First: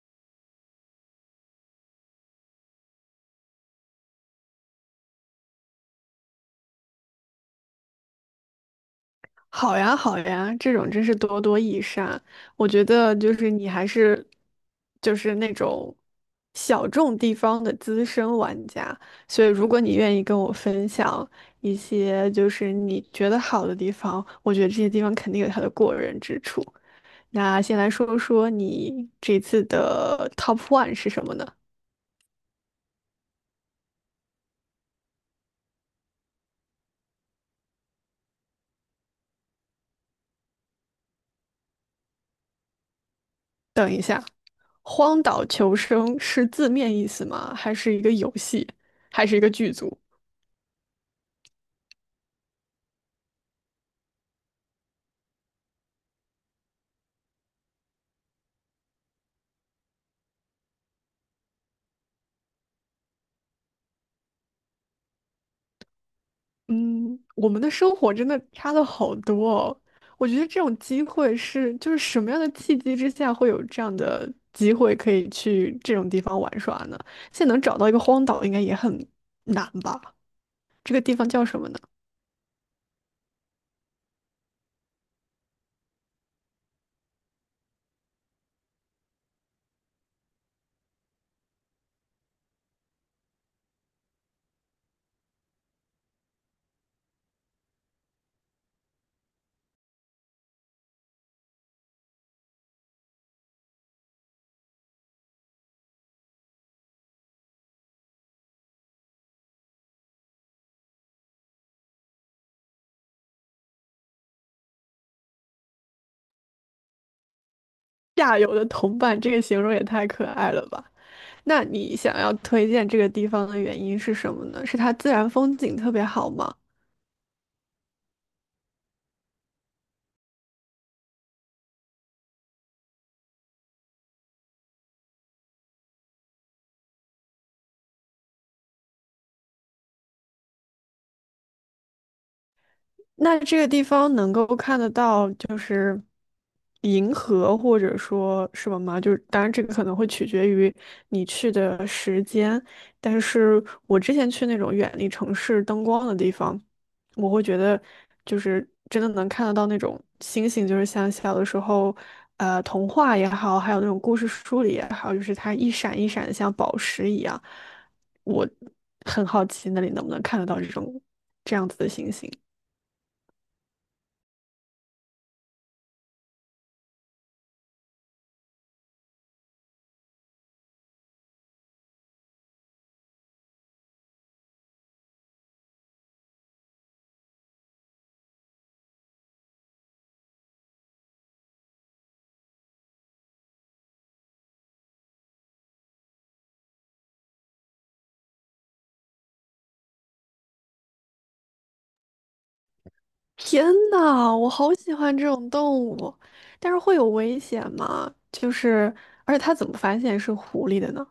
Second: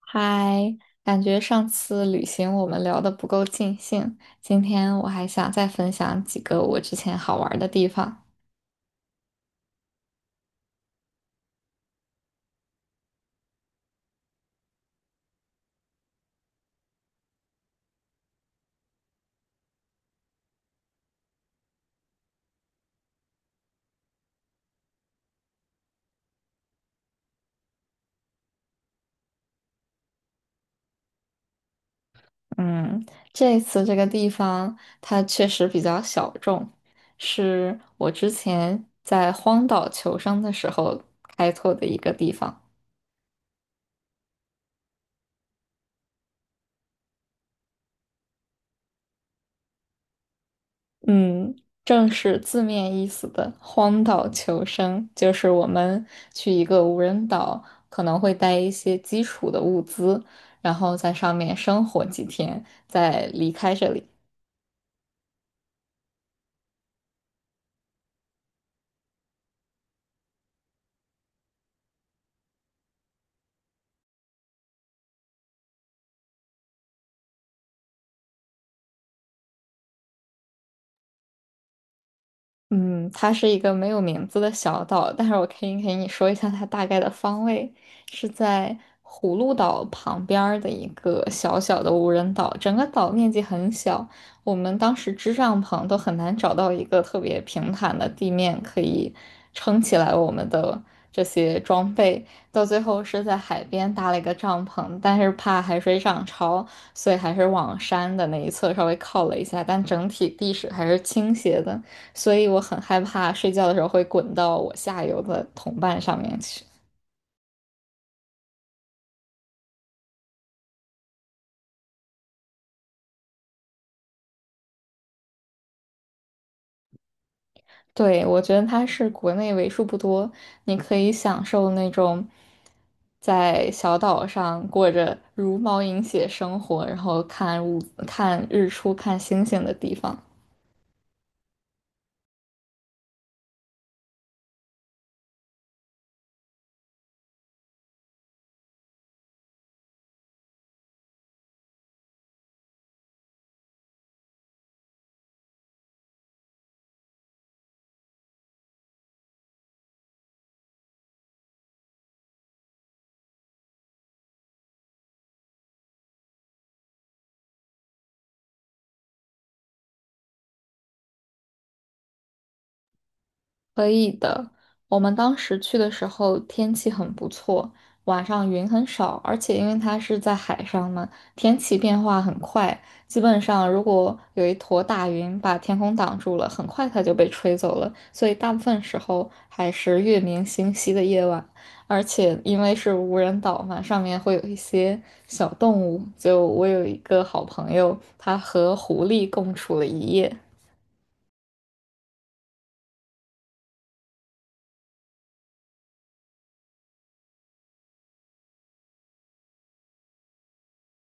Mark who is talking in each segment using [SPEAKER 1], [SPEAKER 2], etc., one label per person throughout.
[SPEAKER 1] 嗨，感觉上次旅行我们聊得不够尽兴，今天我还想再分享几个我之前好玩儿的地方。
[SPEAKER 2] 好呀，好呀，这种真是多多益善。我觉得就是你还是就是那种小众地方的资深玩家，所以如果你愿意跟我分享一些就是你觉得好的地方，我觉得这些地方肯定有它的过人之处。那先来说说你这次的 Top One 是什么呢？
[SPEAKER 1] 嗯，这次这个地方它确实比较小众，是我之前在荒岛求生的时候开拓的一个地方。
[SPEAKER 2] 等一下，《荒岛求生》是字面意思吗？还是一个游戏？还是一个剧组？
[SPEAKER 1] 嗯，正是字面意思的荒岛求生，就是我们去一个无人岛，可能会带一些基础的物资，然后在上面生活几天，再离开这里。
[SPEAKER 2] 嗯，我们的生活真的差了好多哦。我觉得这种机会是，就是什么样的契机之下会有这样的机会可以去这种地方玩耍呢？现在能找到一个荒岛，应该也很难吧？这个地方叫什么呢？
[SPEAKER 1] 嗯，它是一个没有名字的小岛，但是我可以给你说一下它大概的方位，是在葫芦岛旁边儿的一个小小的无人岛，整个岛面积很小，我们当时支帐篷都很难找到一个特别平坦的地面可以撑起来我们的这些装备，到最后是在海边搭了一个帐篷，但是怕海水涨潮，所以还是往山的那一侧稍微靠了一下，但整体地势还是倾斜的。所以我很害怕睡觉的时候会滚到我下游的同伴上面去。
[SPEAKER 2] 下游的同伴，这个形容也太可爱了吧？那你想要推荐这个地方的原因是什么呢？是它自然风景特别好吗？
[SPEAKER 1] 对，我觉得它是国内为数不多，你可以享受那种在小岛上过着茹毛饮血生活，然后看日出、看星星的地方。
[SPEAKER 2] 那这个地方能够看得到，就是银河或者说什么吗？就是当然这个可能会取决于你去的时间，但是我之前去那种远离城市灯光的地方，我会觉得就是真的能看得到那种星星，就是像小的时候，童话也好，还有那种故事书里也好，就是它一闪一闪的像宝石一样。我很好奇那里能不能看得到这种这样子的星星。
[SPEAKER 1] 可以的，我们当时去的时候天气很不错，晚上云很少，而且因为它是在海上嘛，天气变化很快。基本上，如果有一坨大云把天空挡住了，很快它就被吹走了。所以大部分时候还是月明星稀的夜晚，而且因为是无人岛嘛，上面会有一些小动物。就我有一个好朋友，他和狐狸共处了一夜。
[SPEAKER 2] 天呐，我好喜欢这种动物，但是会有危险吗？就是，而且他怎么发现是狐狸的呢？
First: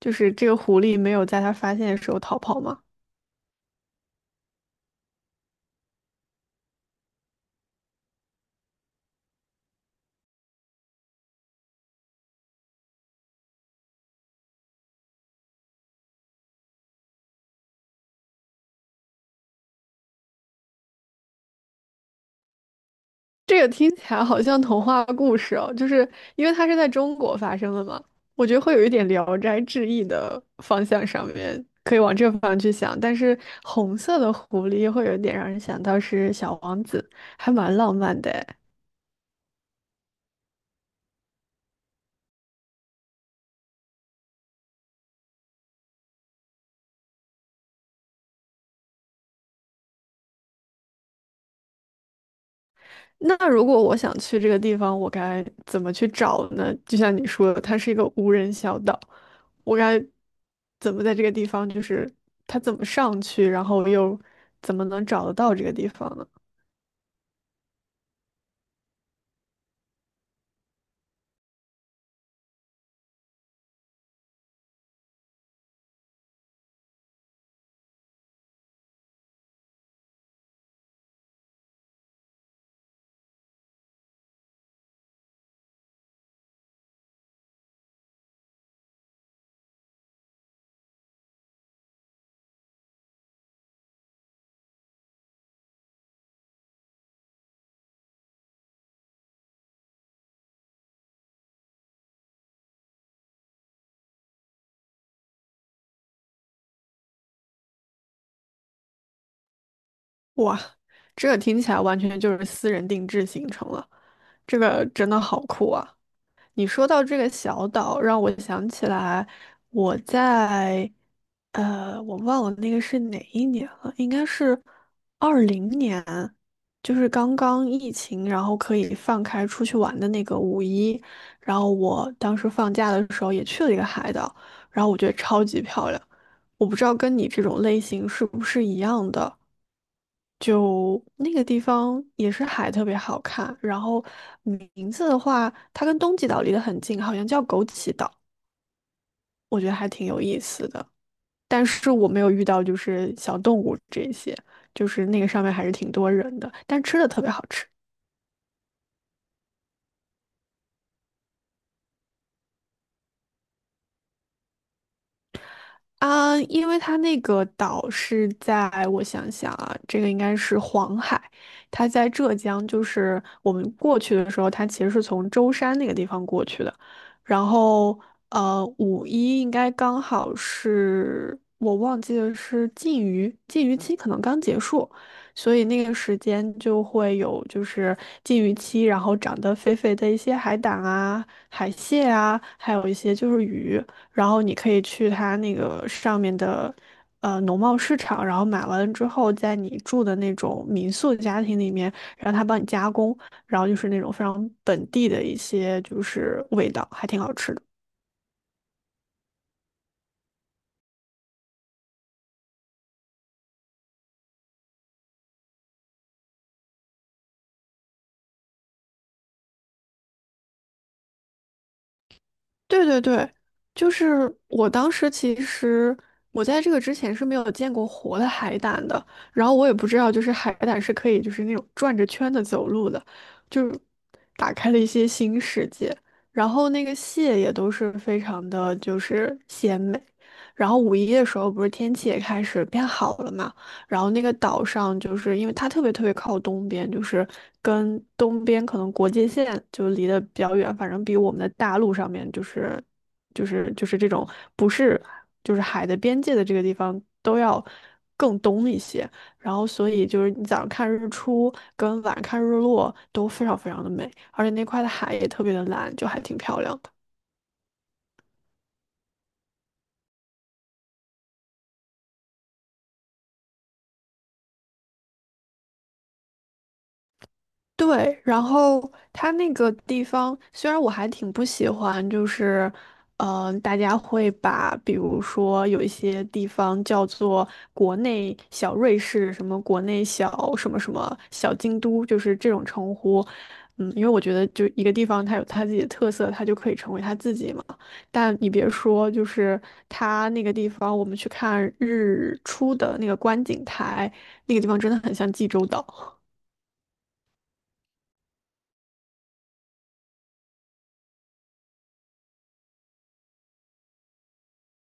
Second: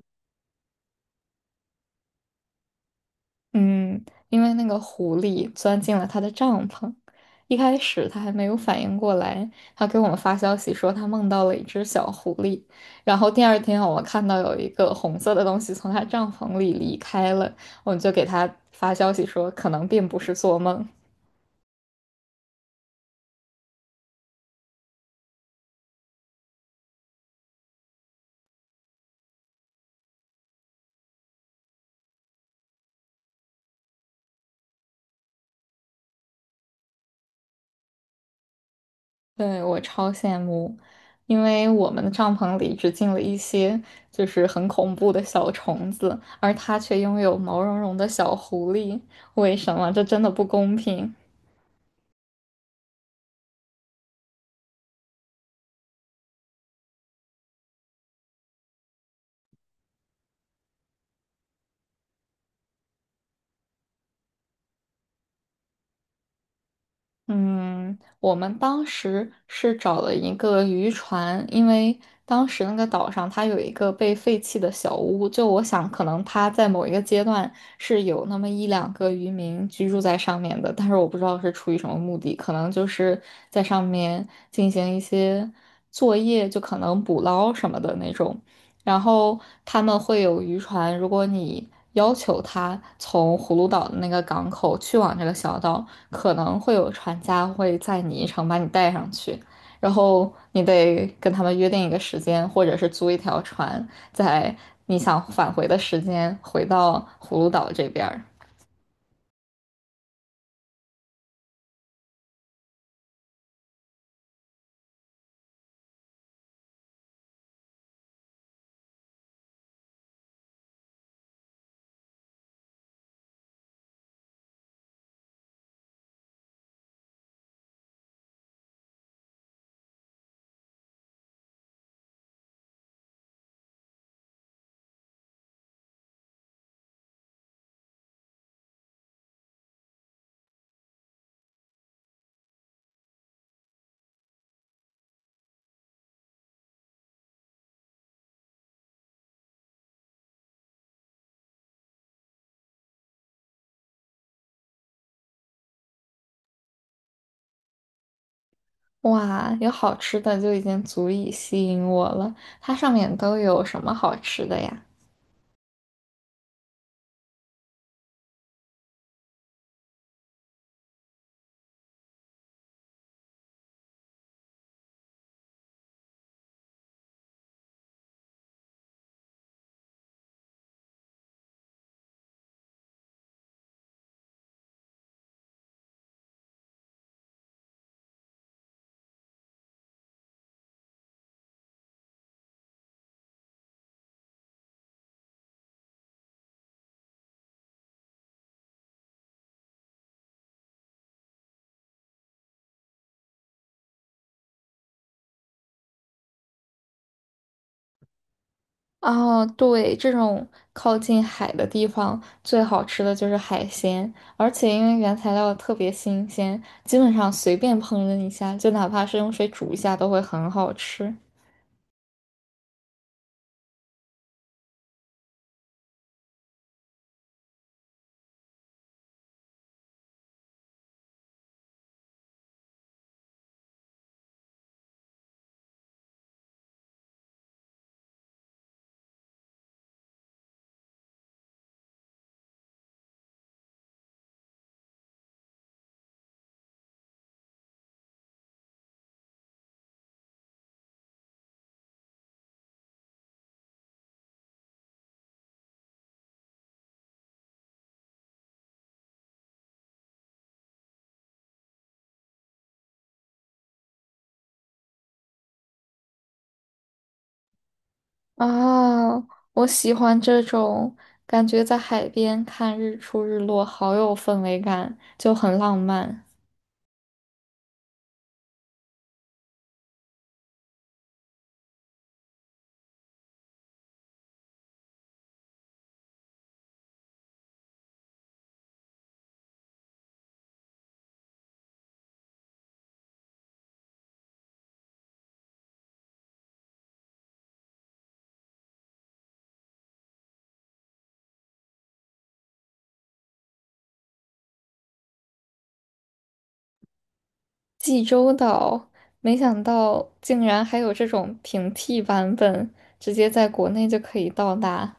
[SPEAKER 2] 就是这个狐狸没有在他发现的时候逃跑吗？
[SPEAKER 1] 嗯，因为那个狐狸钻进了他的帐篷，一开始他还没有反应过来，他给我们发消息说他梦到了一只小狐狸，然后第二天我们看到有一个红色的东西从他帐篷里离开了，我们就给他发消息说可能并不是做梦。
[SPEAKER 2] 这个听起来好像童话故事哦，就是因为它是在中国发生的嘛，我觉得会有一点《聊斋志异》的方向上面，可以往这方向去想。但是红色的狐狸会有点让人想到是小王子，还蛮浪漫的诶。
[SPEAKER 1] 对，我超羡慕，因为我们的帐篷里只进了一些就是很恐怖的小虫子，而他却拥有毛茸茸的小狐狸，为什么？这真的不公平。
[SPEAKER 2] 那如果我想去这个地方，我该怎么去找呢？就像你说的，它是一个无人小岛，我该怎么在这个地方，就是它怎么上去，然后又怎么能找得到这个地方呢？
[SPEAKER 1] 嗯，我们当时是找了一个渔船，因为当时那个岛上它有一个被废弃的小屋，就我想可能它在某一个阶段是有那么一两个渔民居住在上面的，但是我不知道是出于什么目的，可能就是在上面进行一些作业，就可能捕捞什么的那种。然后他们会有渔船，如果你要求他从葫芦岛的那个港口去往这个小岛，可能会有船家会载你一程把你带上去，然后你得跟他们约定一个时间，或者是租一条船，在你想返回的时间回到葫芦岛这边儿。
[SPEAKER 2] 哇，这个听起来完全就是私人定制行程了，这个真的好酷啊！你说到这个小岛，让我想起来我在我忘了那个是哪一年了，应该是2020年，就是刚刚疫情，然后可以放开出去玩的那个五一，然后我当时放假的时候也去了一个海岛，然后我觉得超级漂亮。我不知道跟你这种类型是不是一样的，就那个地方也是海特别好看，然后名字的话，它跟东极岛离得很近，好像叫枸杞岛，我觉得还挺有意思的。但是我没有遇到就是小动物这些，就是那个上面还是挺多人的，但吃的特别好吃。
[SPEAKER 1] 哇，有好吃的就已经足以吸引我了。它上面都有什么好吃的呀？
[SPEAKER 2] 啊，因为它那个岛是在，我想想啊，这个应该是黄海，它在浙江，就是我们过去的时候，它其实是从舟山那个地方过去的，然后五一应该刚好是我忘记了是禁渔，禁渔期可能刚结束，所以那个时间就会有就是禁渔期，然后长得肥肥的一些海胆啊、海蟹啊，还有一些就是鱼。然后你可以去它那个上面的农贸市场，然后买完了之后，在你住的那种民宿家庭里面，让他帮你加工，然后就是那种非常本地的一些就是味道，还挺好吃的。
[SPEAKER 1] 哦，对，这种靠近海的地方，最好吃的就是海鲜，而且因为原材料特别新鲜，基本上随便烹饪一下，就哪怕是用水煮一下，都会很好吃。
[SPEAKER 2] 对对对，就是我当时其实我在这个之前是没有见过活的海胆的，然后我也不知道就是海胆是可以就是那种转着圈的走路的，就是打开了一些新世界。然后那个蟹也都是非常的就是鲜美，然后五一的时候不是天气也开始变好了嘛，然后那个岛上就是因为它特别特别靠东边，就是跟东边可能国界线就离得比较远，反正比我们的大陆上面就是这种不是就是海的边界的这个地方都要更东一些。然后所以就是你早上看日出跟晚上看日落都非常非常的美，而且那块的海也特别的蓝，就还挺漂亮的。
[SPEAKER 1] 啊，我喜欢这种感觉，在海边看日出日落，好有氛围感，就很浪漫。
[SPEAKER 2] 对，然后它那个地方虽然我还挺不喜欢，就是，大家会把比如说有一些地方叫做国内小瑞士，什么国内小什么什么小京都，就是这种称呼，因为我觉得就一个地方它有它自己的特色，它就可以成为它自己嘛。但你别说，就是它那个地方，我们去看日出的那个观景台，那个地方真的很像济州岛。
[SPEAKER 1] 济州岛，没想到竟然还有这种平替版本，直接在国内就可以到达。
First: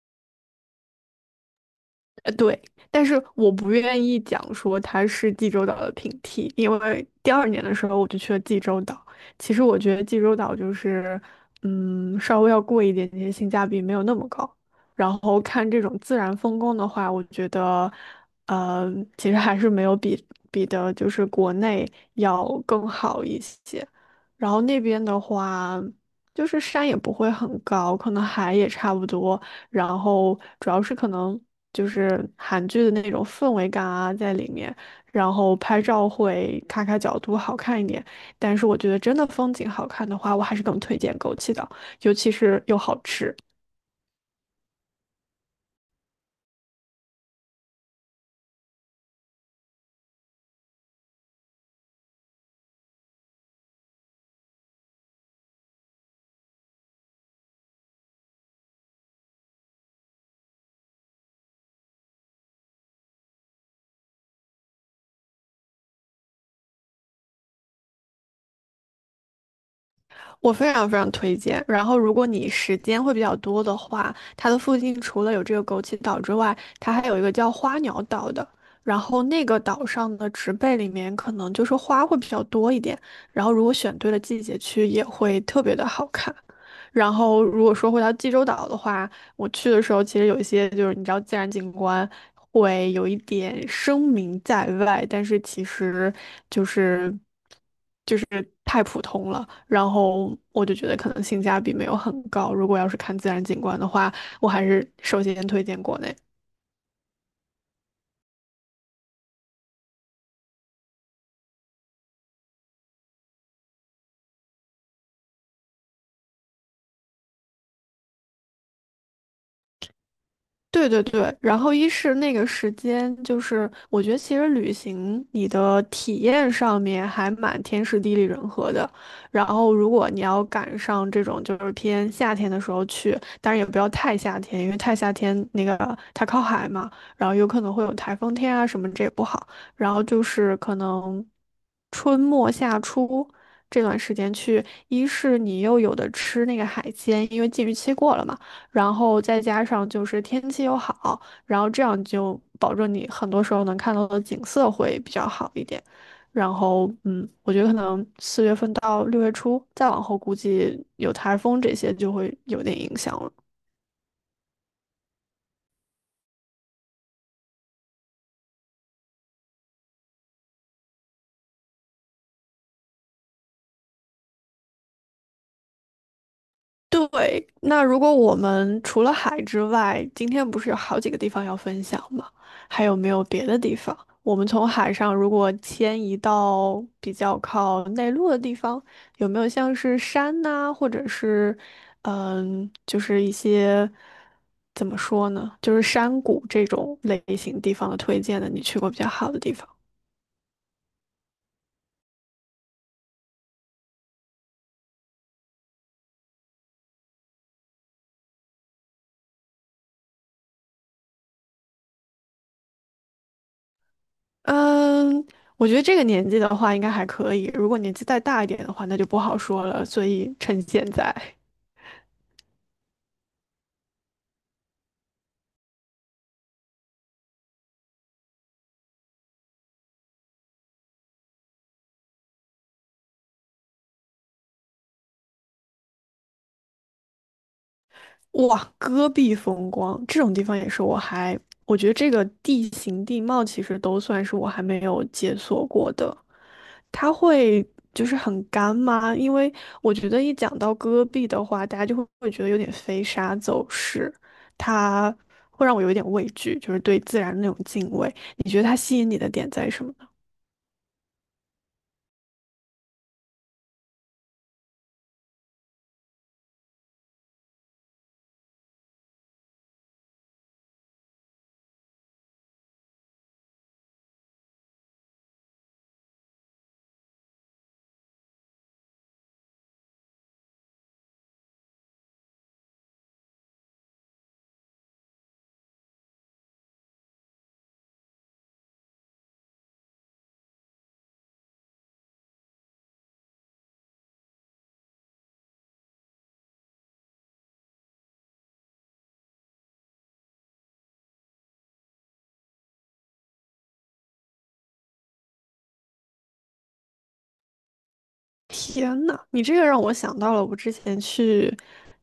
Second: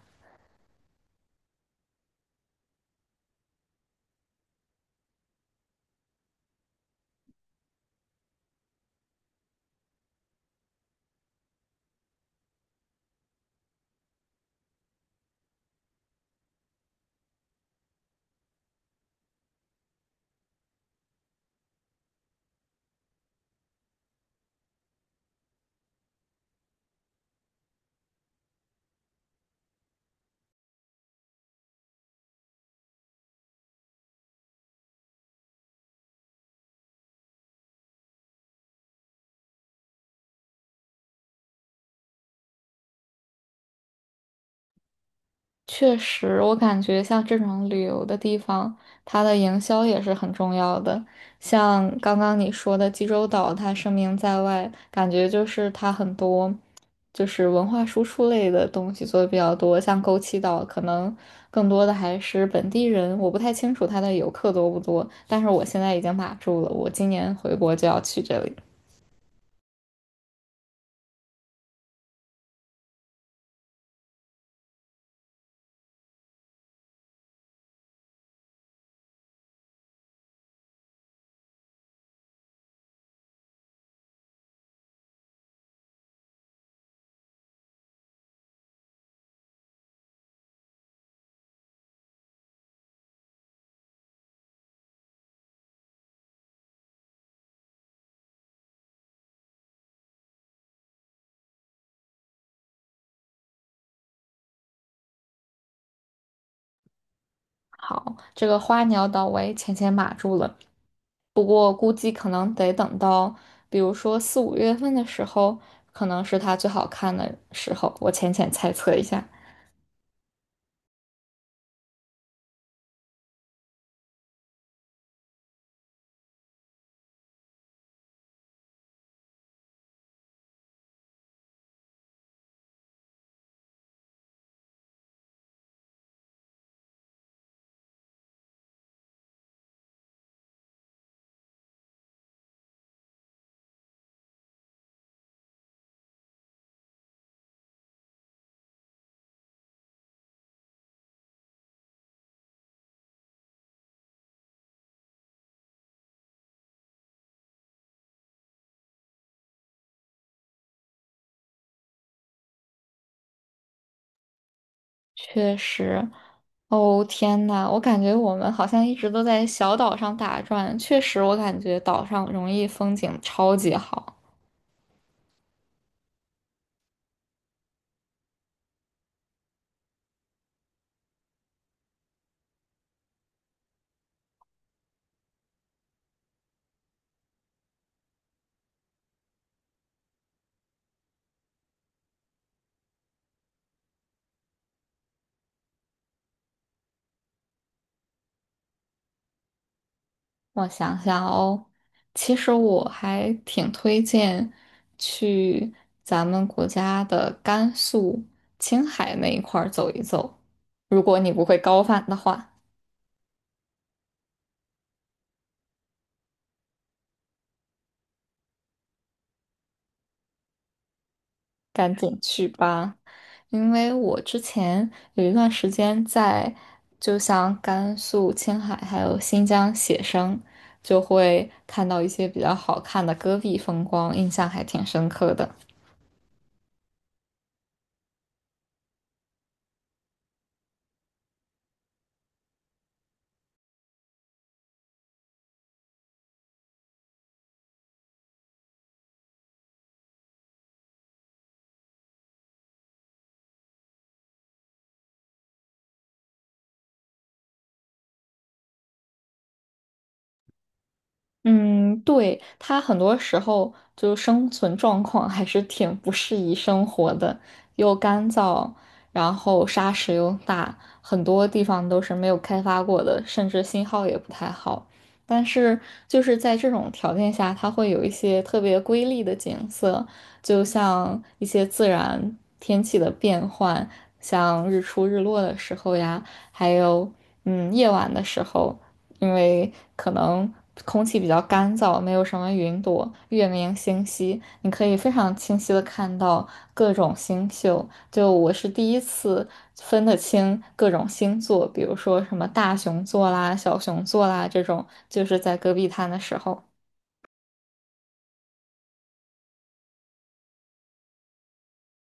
[SPEAKER 2] 对，但是我不愿意讲说它是济州岛的平替，因为第二年的时候我就去了济州岛。其实我觉得济州岛就是，稍微要贵一点点，性价比没有那么高。然后看这种自然风光的话，我觉得，呃，其实还是没有比的，就是国内要更好一些。然后那边的话，就是山也不会很高，可能海也差不多。然后主要是可能就是韩剧的那种氛围感啊在里面，然后拍照会咔咔角度好看一点。但是我觉得真的风景好看的话，我还是更推荐枸杞的，尤其是又好吃。
[SPEAKER 1] 确实，我感觉像这种旅游的地方，它的营销也是很重要的。像刚刚你说的济州岛，它声名在外，感觉就是它很多就是文化输出类的东西做的比较多。像枸杞岛，可能更多的还是本地人，我不太清楚它的游客多不多，但是我现在已经码住了，我今年回国就要去这里。
[SPEAKER 2] 我非常非常推荐。然后，如果你时间会比较多的话，它的附近除了有这个枸杞岛之外，它还有一个叫花鸟岛的。然后那个岛上的植被里面可能就是花会比较多一点，然后如果选对了季节去，也会特别的好看。然后如果说回到济州岛的话，我去的时候其实有一些就是你知道自然景观会有一点声名在外，但是其实就是。太普通了，然后我就觉得可能性价比没有很高。如果要是看自然景观的话，我还是首先推荐国内。
[SPEAKER 1] 好，这个花鸟岛我也浅浅码住了。不过估计可能得等到，比如说四五月份的时候，可能是它最好看的时候。我浅浅猜测一下，
[SPEAKER 2] 对对对，然后一是那个时间，就是我觉得其实旅行你的体验上面还蛮天时地利人和的。然后如果你要赶上这种就是偏夏天的时候去，当然也不要太夏天，因为太夏天那个它靠海嘛，然后有可能会有台风天啊什么，这也不好。然后就是可能春末夏初这段时间去，一是你又有的吃那个海鲜，因为禁渔期过了嘛。然后再加上就是天气又好，然后这样就保证你很多时候能看到的景色会比较好一点。然后，我觉得可能4月份到6月初，再往后估计有台风这些就会有点影响了。
[SPEAKER 1] 确实。哦，天呐，我感觉我们好像一直都在小岛上打转。确实，我感觉岛上容易风景超级好。
[SPEAKER 2] 对，那如果我们除了海之外，今天不是有好几个地方要分享吗？还有没有别的地方？我们从海上如果迁移到比较靠内陆的地方，有没有像是山呐、或者是就是一些怎么说呢，就是山谷这种类型地方的推荐的？你去过比较好的地方？
[SPEAKER 1] 我想想哦，其实我还挺推荐去咱们国家的甘肃、青海那一块儿走一走，如果你不会高反的话。
[SPEAKER 2] 嗯，我觉得这个年纪的话应该还可以，如果年纪再大一点的话，那就不好说了，所以趁现在。
[SPEAKER 1] 赶紧去吧，因为我之前有一段时间在，就像甘肃、青海还有新疆写生，就会看到一些比较好看的戈壁风光，印象还挺深刻的。
[SPEAKER 2] 哇，戈壁风光这种地方也是我还，我觉得这个地形地貌其实都算是我还没有解锁过的。它会就是很干吗？因为我觉得一讲到戈壁的话，大家就会觉得有点飞沙走石，它会让我有一点畏惧，就是对自然的那种敬畏。你觉得它吸引你的点在什么？
[SPEAKER 1] 嗯，对，它很多时候就生存状况还是挺不适宜生活的，又干燥，然后沙石又大，很多地方都是没有开发过的，甚至信号也不太好。但是就是在这种条件下，它会有一些特别瑰丽的景色，就像一些自然天气的变换，像日出日落的时候呀，还有夜晚的时候。因为可能空气比较干燥，没有什么云朵，月明星稀，你可以非常清晰的看到各种星宿。就我是第一次分得清各种星座，比如说什么大熊座啦、小熊座啦这种，就是在戈壁滩的时候。
[SPEAKER 2] 天呐，你这个让我想到了我之前去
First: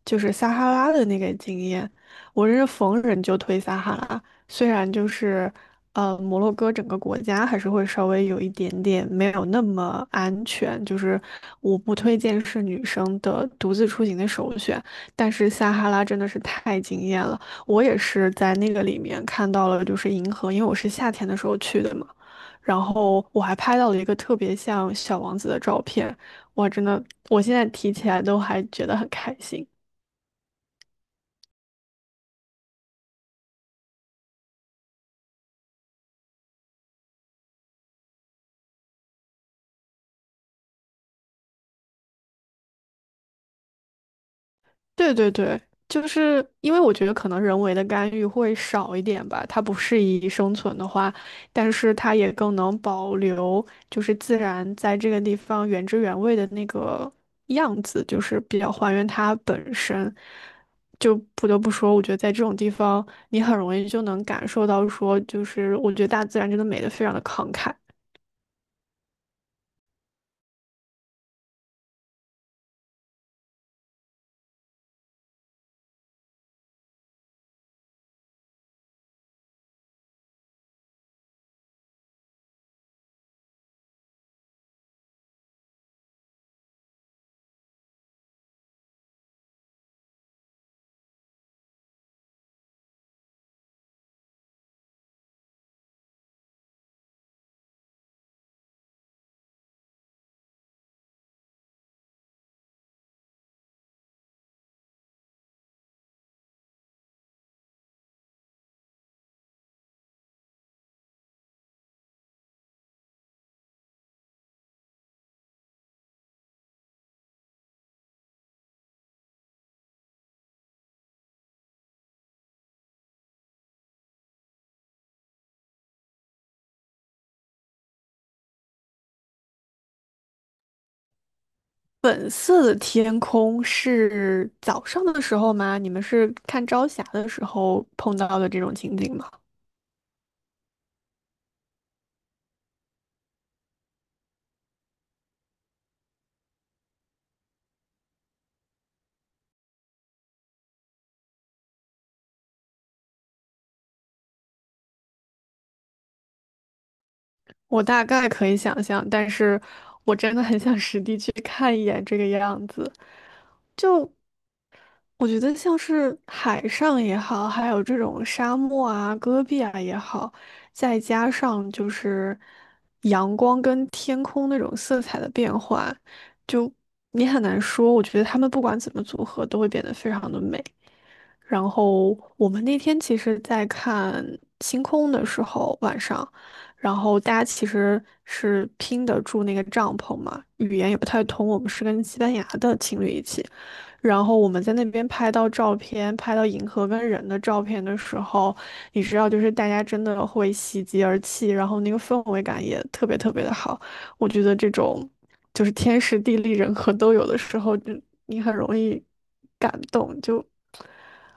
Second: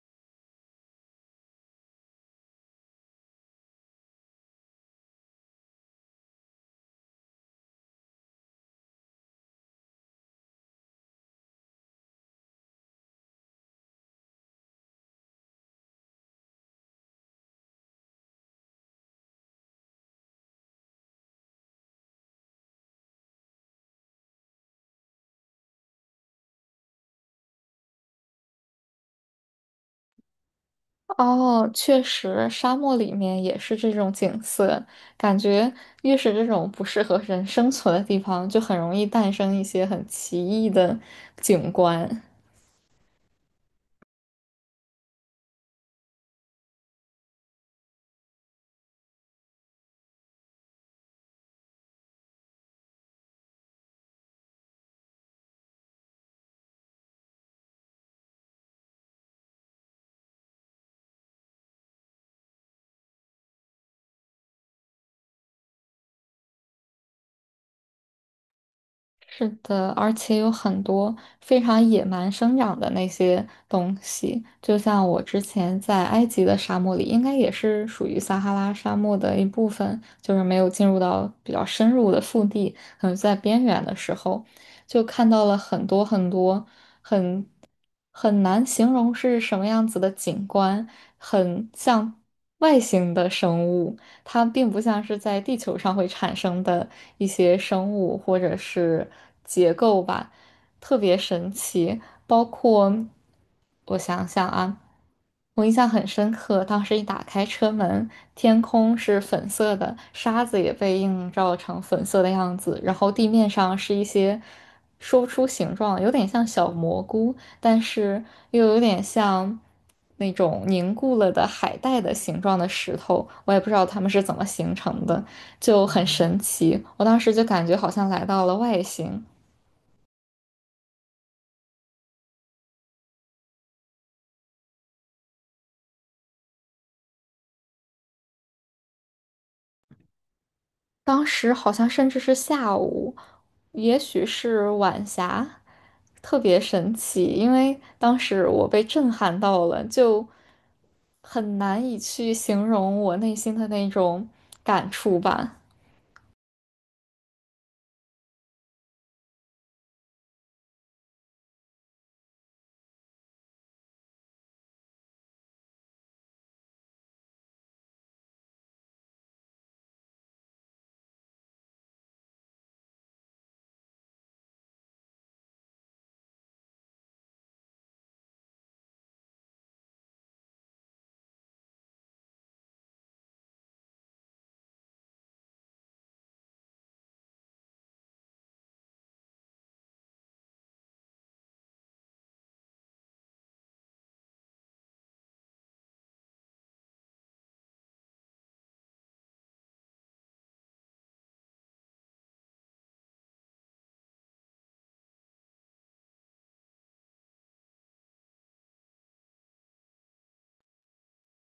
[SPEAKER 2] 就是撒哈拉的那个经验，我真是逢人就推撒哈拉，虽然就是摩洛哥整个国家还是会稍微有一点点没有那么安全，就是我不推荐是女生的独自出行的首选，但是撒哈拉真的是太惊艳了，我也是在那个里面看到了就是银河，因为我是夏天的时候去的嘛。然后我还拍到了一个特别像小王子的照片，哇，真的，我现在提起来都还觉得很开心。
[SPEAKER 1] 哦，确实，沙漠里面也是这种景色，感觉越是这种不适合人生存的地方，就很容易诞生一些很奇异的景观。
[SPEAKER 2] 对对对，就是因为我觉得可能人为的干预会少一点吧，它不适宜生存的话，但是它也更能保留就是自然在这个地方原汁原味的那个样子，就是比较还原它本身。就不得不说，我觉得在这种地方，你很容易就能感受到说，就是我觉得大自然真的美的非常的慷慨。
[SPEAKER 1] 是的，而且有很多非常野蛮生长的那些东西，就像我之前在埃及的沙漠里，应该也是属于撒哈拉沙漠的一部分，就是没有进入到比较深入的腹地，可能在边缘的时候，就看到了很多很多。很难形容是什么样子的景观，很像外星的生物，它并不像是在地球上会产生的一些生物或者是结构吧，特别神奇。包括我想想啊，我印象很深刻，当时一打开车门，天空是粉色的，沙子也被映照成粉色的样子，然后地面上是一些说不出形状，有点像小蘑菇。但是又有点像那种凝固了的海带的形状的石头，我也不知道它们是怎么形成的，就很神奇。我当时就感觉好像来到了外星，
[SPEAKER 2] 粉色的天空是早上的时候吗？你们是看朝霞的时候碰到的这种情景吗？
[SPEAKER 1] 当时好像甚至是下午，也许是晚霞，特别神奇，因为当时我被震撼到了，就很难以去形容我内心的那种感触吧。
[SPEAKER 2] 我大概可以想象，但是我真的很想实地去看一眼这个样子。就我觉得像是海上也好，还有这种沙漠啊、戈壁啊也好，再加上就是阳光跟天空那种色彩的变化，就你很难说。我觉得他们不管怎么组合，都会变得非常的美。然后我们那天其实在看星空的时候，晚上，然后大家其实是拼得住那个帐篷嘛，语言也不太通。我们是跟西班牙的情侣一起，然后我们在那边拍到照片，拍到银河跟人的照片的时候，你知道，就是大家真的会喜极而泣，然后那个氛围感也特别特别的好。我觉得这种就是天时地利人和都有的时候，就你很容易感动，就。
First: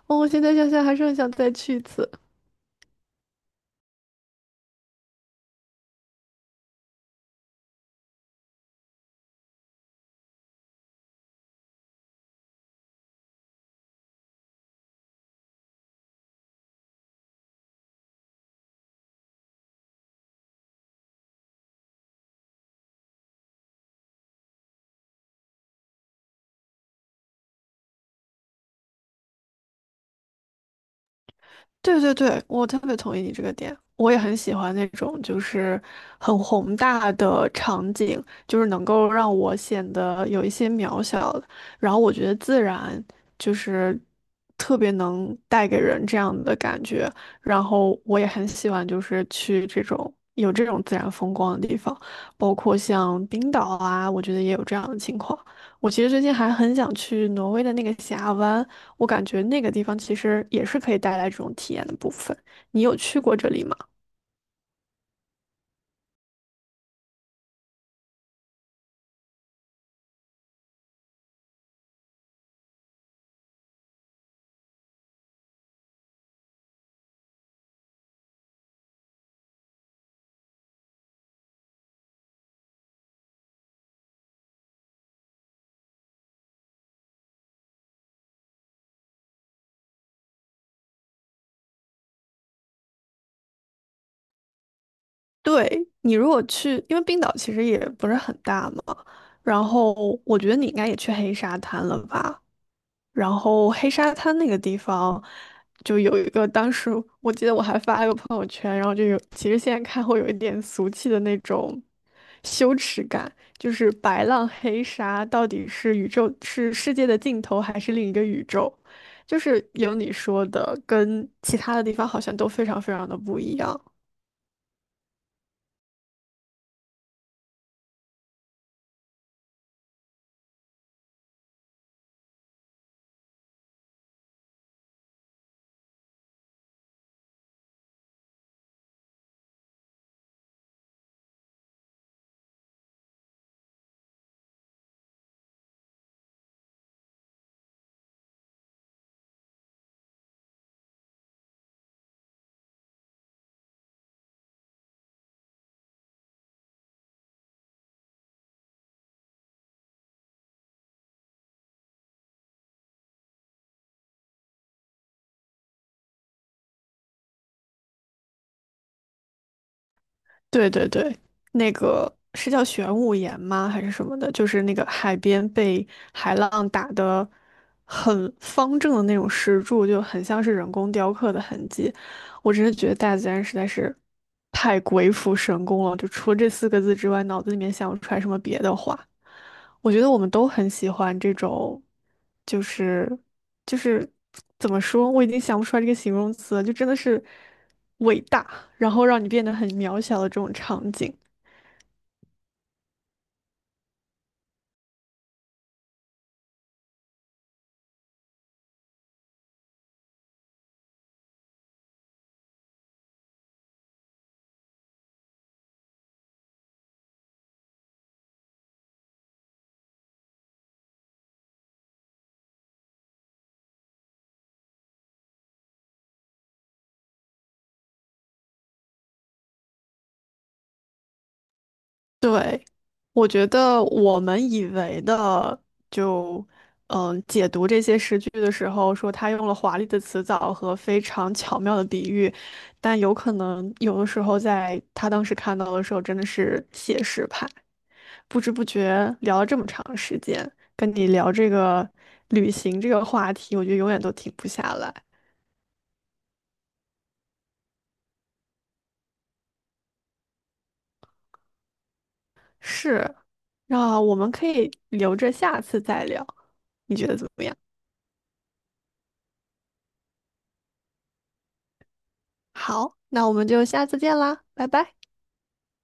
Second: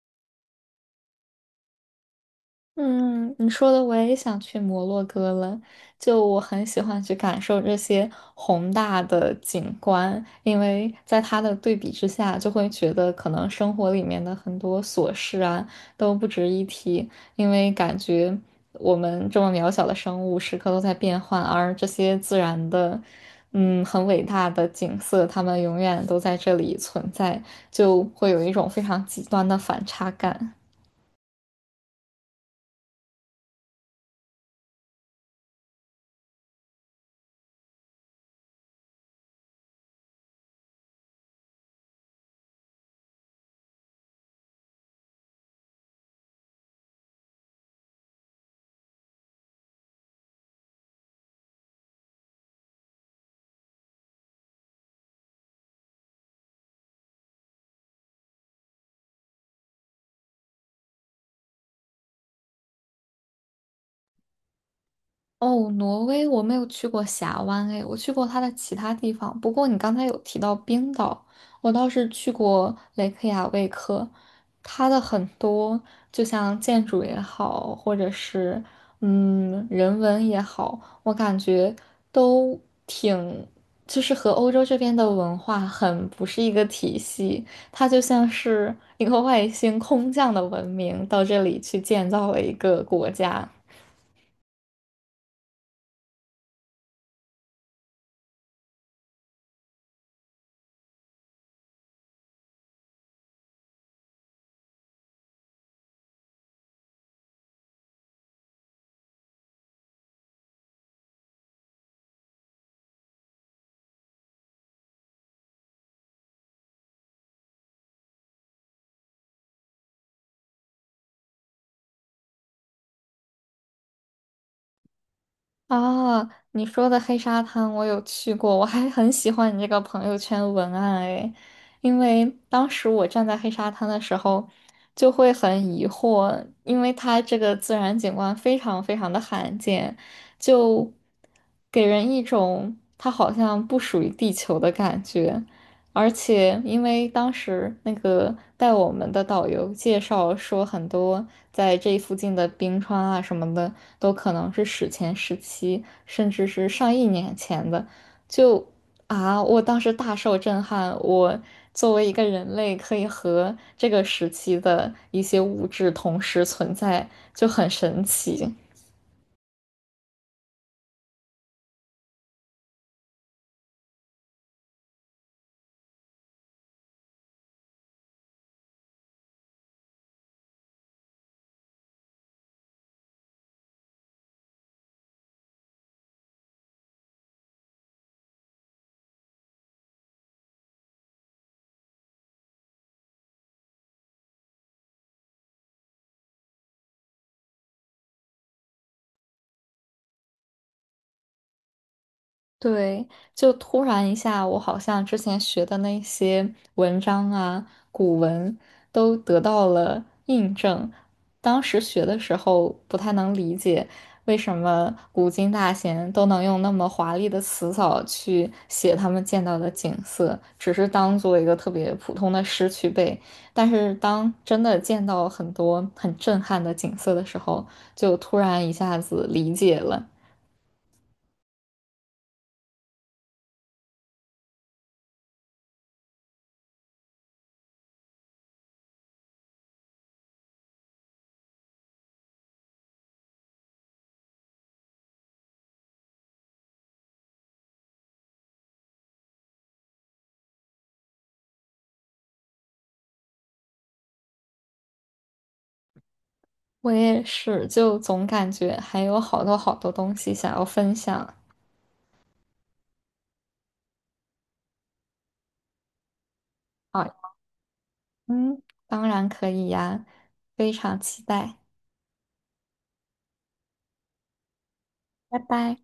[SPEAKER 2] 哦我现在想想还是很想再去一次。
[SPEAKER 1] 嗯，你说的我也想去摩洛哥了。就我很喜欢去感受这些宏大的景观，因为在它的对比之下，就会觉得可能生活里面的很多琐事啊都不值一提，因为感觉我们这么渺小的生物时刻都在变换，而这些自然的，很伟大的景色，它们永远都在这里存在，就会有一种非常极端的反差感。
[SPEAKER 2] 对对对，我特别同意你这个点，我也很喜欢那种就是很宏大的场景，就是能够让我显得有一些渺小了。然后我觉得自然就是特别能带给人这样的感觉。然后我也很喜欢就是去这种有这种自然风光的地方，包括像冰岛啊，我觉得也有这样的情况。我其实最近还很想去挪威的那个峡湾。我感觉那个地方其实也是可以带来这种体验的部分。你有去过这里吗？
[SPEAKER 1] 哦，挪威我没有去过峡湾诶，我去过它的其他地方。不过你刚才有提到冰岛，我倒是去过雷克雅未克，它的很多就像建筑也好，或者是人文也好，我感觉都挺就是和欧洲这边的文化很不是一个体系，它就像是一个外星空降的文明到这里去建造了一个国家。
[SPEAKER 2] 对，你如果去，因为冰岛其实也不是很大嘛，然后我觉得你应该也去黑沙滩了吧？然后黑沙滩那个地方，就有一个，当时我记得我还发了个朋友圈，然后就有，其实现在看会有一点俗气的那种羞耻感，就是白浪黑沙到底是宇宙，是世界的尽头，还是另一个宇宙？就是有你说的，跟其他的地方好像都非常非常的不一样。
[SPEAKER 1] 啊，你说的黑沙滩我有去过，我还很喜欢你这个朋友圈文案诶，因为当时我站在黑沙滩的时候，就会很疑惑，因为它这个自然景观非常非常的罕见，就给人一种它好像不属于地球的感觉。而且因为当时那个带我们的导游介绍说，很多在这附近的冰川啊什么的，都可能是史前时期，甚至是上亿年前的。就啊，我当时大受震撼。我作为一个人类，可以和这个时期的一些物质同时存在，就很神奇。
[SPEAKER 2] 对对对，那个是叫玄武岩吗？还是什么的？就是那个海边被海浪打的很方正的那种石柱，就很像是人工雕刻的痕迹。我真的觉得大自然实在是太鬼斧神工了，就除了这四个字之外，脑子里面想不出来什么别的话。我觉得我们都很喜欢这种，就是就是怎么说，我已经想不出来这个形容词了，就真的是伟大。然后让你变得很渺小的这种场景。
[SPEAKER 1] 对，就突然一下，我好像之前学的那些文章啊、古文都得到了印证。当时学的时候不太能理解，为什么古今大贤都能用那么华丽的词藻去写他们见到的景色，只是当做一个特别普通的诗去背。但是当真的见到很多很震撼的景色的时候，就突然一下子理解了。
[SPEAKER 2] 对，我觉得我们以为的就，嗯，解读这些诗句的时候，说他用了华丽的辞藻和非常巧妙的比喻，但有可能有的时候在他当时看到的时候，真的是写实派。不知不觉聊了这么长时间，跟你聊这个旅行这个话题，我觉得永远都停不下来。
[SPEAKER 1] 我也是，就总感觉还有好多好多东西想要分享
[SPEAKER 2] 是，那我们可以留着下次再聊。你觉得怎
[SPEAKER 1] 啊。
[SPEAKER 2] 么样？
[SPEAKER 1] 嗯，当然可以呀，非常期待，
[SPEAKER 2] 好，那我们就下次见啦，拜拜。
[SPEAKER 1] 拜拜。